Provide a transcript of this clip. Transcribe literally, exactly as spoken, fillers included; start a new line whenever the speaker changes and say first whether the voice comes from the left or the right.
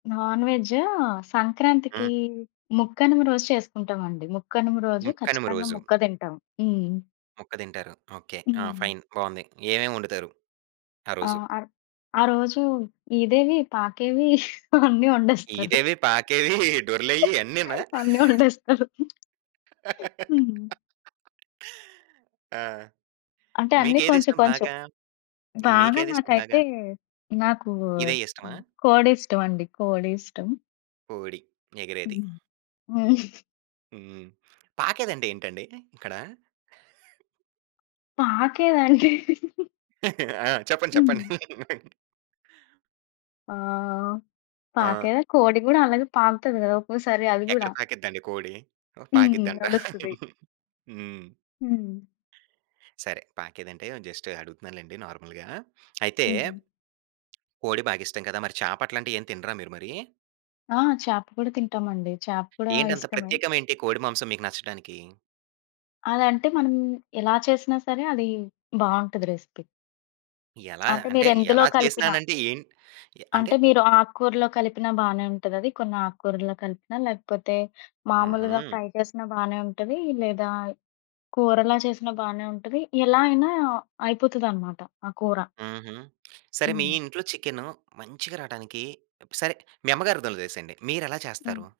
left: నాన్‌వెజ్జూ, సంక్రాంతికీ
right: హ్మ్.
left: ముక్కనుమ రోజు చేస్కుంటామండి. ముక్కనుమ రోజు,
right: ముక్కనుమ
left: ఖచ్చితంగా
right: రోజు.
left: ముక్క తింటాం. హ్మ్.
right: ముక్క దింటారు. ఓకే. ఆ!
left: హ్మ్.
right: ఫైన్ బావుంది. ఏమేం వండుతారు?
left: ఆ!
right: ఆరోజు.
left: ఆరో ఆరోజు ఈదేవి, పాకేవి అన్నీ వండేస్తారు.
right: ఈదేవి, పాకేవీ, డొర్లేయి అన్నీనా?
left: అన్ని వండేస్తరు. హ్మ్.
right: ఆ!
left: అంటే, అన్నీ కొంచెం
right: మీకేదిష్టం
left: కొంచెం.
right: బాగా. ఈ
left: బాగా
right: మీకేదిష్టం
left: నాకైతే,
right: బాగా.
left: నాకూ
right: ఇదే ఇష్టమా?
left: ఆహ్, కోడిష్టమండి కోడి ఇష్టం.
right: కోడి. ఎగిరేది.
left: హ్మ్. హ్మ్.
right: హ్మ్. పాకేదండేంటండీ ఇక్కడా?
left: పాకేదండి.
right: ఆ! చెప్పండి. చెప్పండి.
left: హ్మ్. ఆ!
right: ఆ!
left: పాకేదా, కోడి గూడా అలగే పాకుతది గదా! ఒక్కోసారి అది
right: ఎక్కడ
left: గూడా.
right: పాకిద్దండి కోడి? ఓహ్,
left: హ్మ్.
right: పాకిద్దంట.
left: నడుస్తది.
right: హ్మ్.
left: హ్మ్.
right: సరే. పాకేదంటే, జస్టు అడుగుతున్నా లేండి నార్మల్‌గా. అయితే.
left: హ్మ్.
right: కోడి బాగిష్టం కదా! మరి చాపట్లాంటియ్యేం తినరా మీరు మరీ?
left: ఆ! చాప కూడా తింటామండి. చాప కూడా
right: ఏంటంత
left: ఇష్టమే.
right: ప్రత్యేకమేంటి కోడి మాంసం మీకు నచ్చడానికీ?
left: అదంటే మనం, ఎలా చేసినా సరే, అది బావుంటది రెసిపీ.
right: ఎలా?
left: అంటే,
right: అంటే,
left: మీరెందులో
right: ఎలా
left: కలిపినా.
right: చేసినానంటే ఏంటి? ఎ అంటే.
left: అంటే, మీరు ఆక్కూరలో కలిపినా బానే ఉంటదది. కొన్నాక్కూరల్లో కలిపినా, లేకపోతే, మాములుగా
right: హుహు.
left: ఫ్రై చేసినా బానే ఉంటదీ, లేదా కూరలా చేసిన బానే ఉంటది, ఎలా అయినా అయిపోతదన్నమాట. ఆ కూర.
right: హుహు. సరే, మీ
left: హ్మ్.
right: ఇంట్లో చికెను మంచిగా రాటానికీ సరే, మీ అమ్మగారిదొలిదేసేయండి. మీరెలా
left: హ్మ్.
right: చేస్తారు?